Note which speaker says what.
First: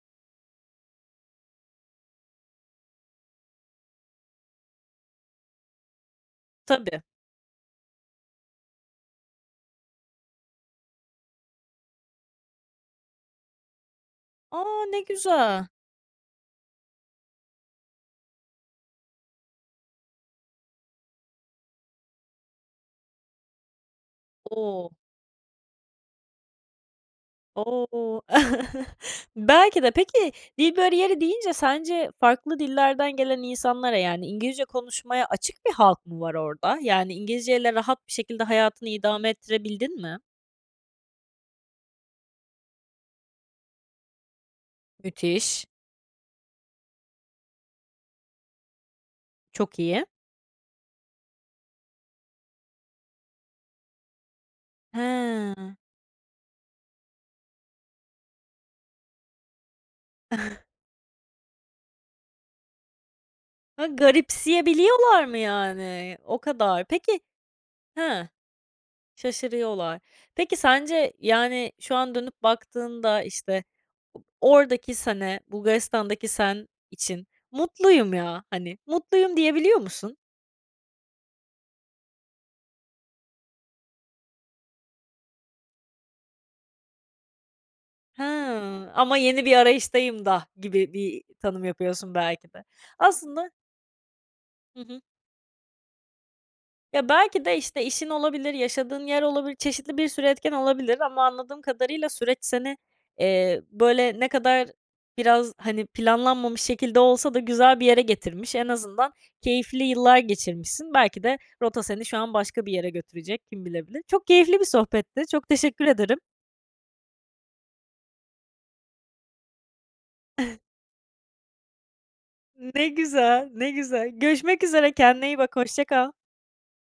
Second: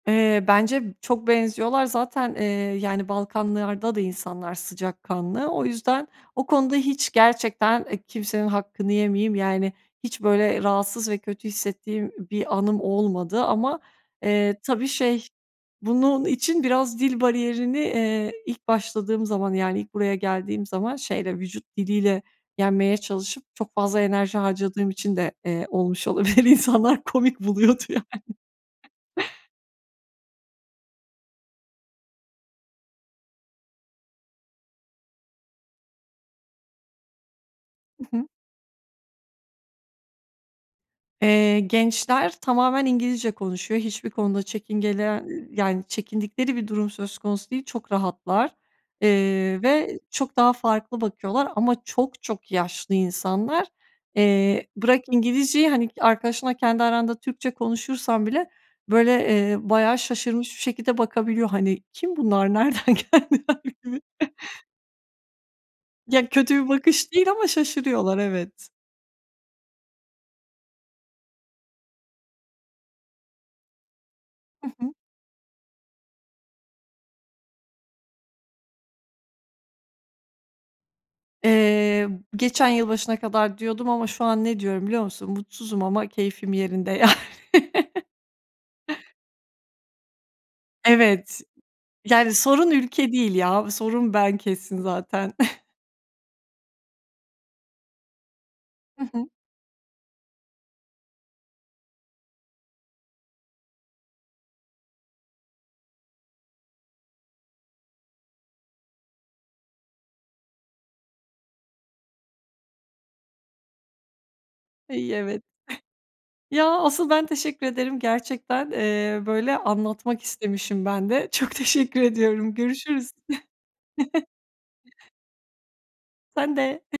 Speaker 1: Eee, bence çok benziyorlar. Zaten, eee, yani Balkanlar'da da insanlar sıcakkanlı. O yüzden o konuda
Speaker 2: Tabii.
Speaker 1: hiç gerçekten, eee, kimsenin hakkını yemeyeyim. Yani hiç böyle rahatsız ve kötü hissettiğim bir anım olmadı ama, eee,
Speaker 2: A!
Speaker 1: tabii
Speaker 2: Ne
Speaker 1: şey
Speaker 2: güzel.
Speaker 1: bunun için biraz dil bariyerini, eee, ilk başladığım zaman yani ilk buraya geldiğim zaman şeyle vücut diliyle yenmeye çalışıp çok fazla enerji harcadığım
Speaker 2: O!
Speaker 1: için de, eee, olmuş olabilir. İnsanlar komik buluyordu yani.
Speaker 2: O! Belki de. Peki dil bariyeri deyince sence farklı dillerden gelen insanlara yani İngilizce konuşmaya açık bir halk mı var orada? Yani İngilizceyle
Speaker 1: I
Speaker 2: rahat bir
Speaker 1: hı.
Speaker 2: şekilde hayatını idame ettirebildin mi?
Speaker 1: Eee, gençler tamamen İngilizce konuşuyor. Hiçbir konuda çekingeler y y
Speaker 2: Müthiş.
Speaker 1: yani çekindikleri bir durum söz konusu değil. Çok rahatlar, eee,
Speaker 2: Çok
Speaker 1: ve
Speaker 2: iyi.
Speaker 1: çok daha farklı bakıyorlar ama çok çok yaşlı insanlar. Eee, bırak İngilizceyi
Speaker 2: Hıı.
Speaker 1: hani arkadaşınla kendi aranda Türkçe konuşursan bile böyle, eee, bayağı şaşırmış bir şekilde bakabiliyor. Hani kim bunlar? Nereden geldiler?
Speaker 2: Ha
Speaker 1: Gibi.
Speaker 2: garipsiye biliyorlar mı yani?
Speaker 1: Ya
Speaker 2: O
Speaker 1: kötü bir
Speaker 2: kadar.
Speaker 1: bakış
Speaker 2: Peki,
Speaker 1: değil ama şaşırıyorlar.
Speaker 2: hıh,
Speaker 1: Evet.
Speaker 2: şaşırıyorlar. Peki sence yani şu an dönüp baktığında işte o
Speaker 1: Hı hı.
Speaker 2: oradaki sene Bulgaristan'daki sen için mutluyum ya hani, mutluyum diyebiliyor musun?
Speaker 1: Eee, geçen yılbaşına kadar diyordum ama şu an ne diyorum biliyor musun? Mutsuzum ama keyfim yerinde yani.
Speaker 2: Hıı ama yeni bir arayıştayım da gibi bi
Speaker 1: Evet,
Speaker 2: tanım yapıyorsun
Speaker 1: yani
Speaker 2: belki de.
Speaker 1: sorun ülke değil
Speaker 2: Aslında
Speaker 1: ya, sorun ben
Speaker 2: Hı
Speaker 1: kesin
Speaker 2: hı.
Speaker 1: zaten.
Speaker 2: Ya belki de işte işin olabilir,
Speaker 1: Hı
Speaker 2: yaşadığın yer
Speaker 1: hı.
Speaker 2: olabilir, çeşitli bir sürü etken olabilir ama anladığım kadarıyla süreç seni, eee, böyle ne kadar biraz hani planlanmamış şekilde olsa da güzel bir yere getirmiş. En azından keyifli yıllar geçirmişsin. Belki de rota seni şu an başka bir yere götürecek, kim bilebilir. Çok keyifli bir
Speaker 1: Ay
Speaker 2: sohbetti,
Speaker 1: evet.
Speaker 2: çok teşekkür ederim.
Speaker 1: Ya asıl ben teşekkür ederim. Gerçekten, eee, böyle anlatmak istemişim ben de. Çok teşekkür ediyorum.
Speaker 2: Ne
Speaker 1: Görüşürüz.
Speaker 2: güzel ne güzel görüşmek üzere kendine iyi bak hoşça kal.
Speaker 1: Sen de.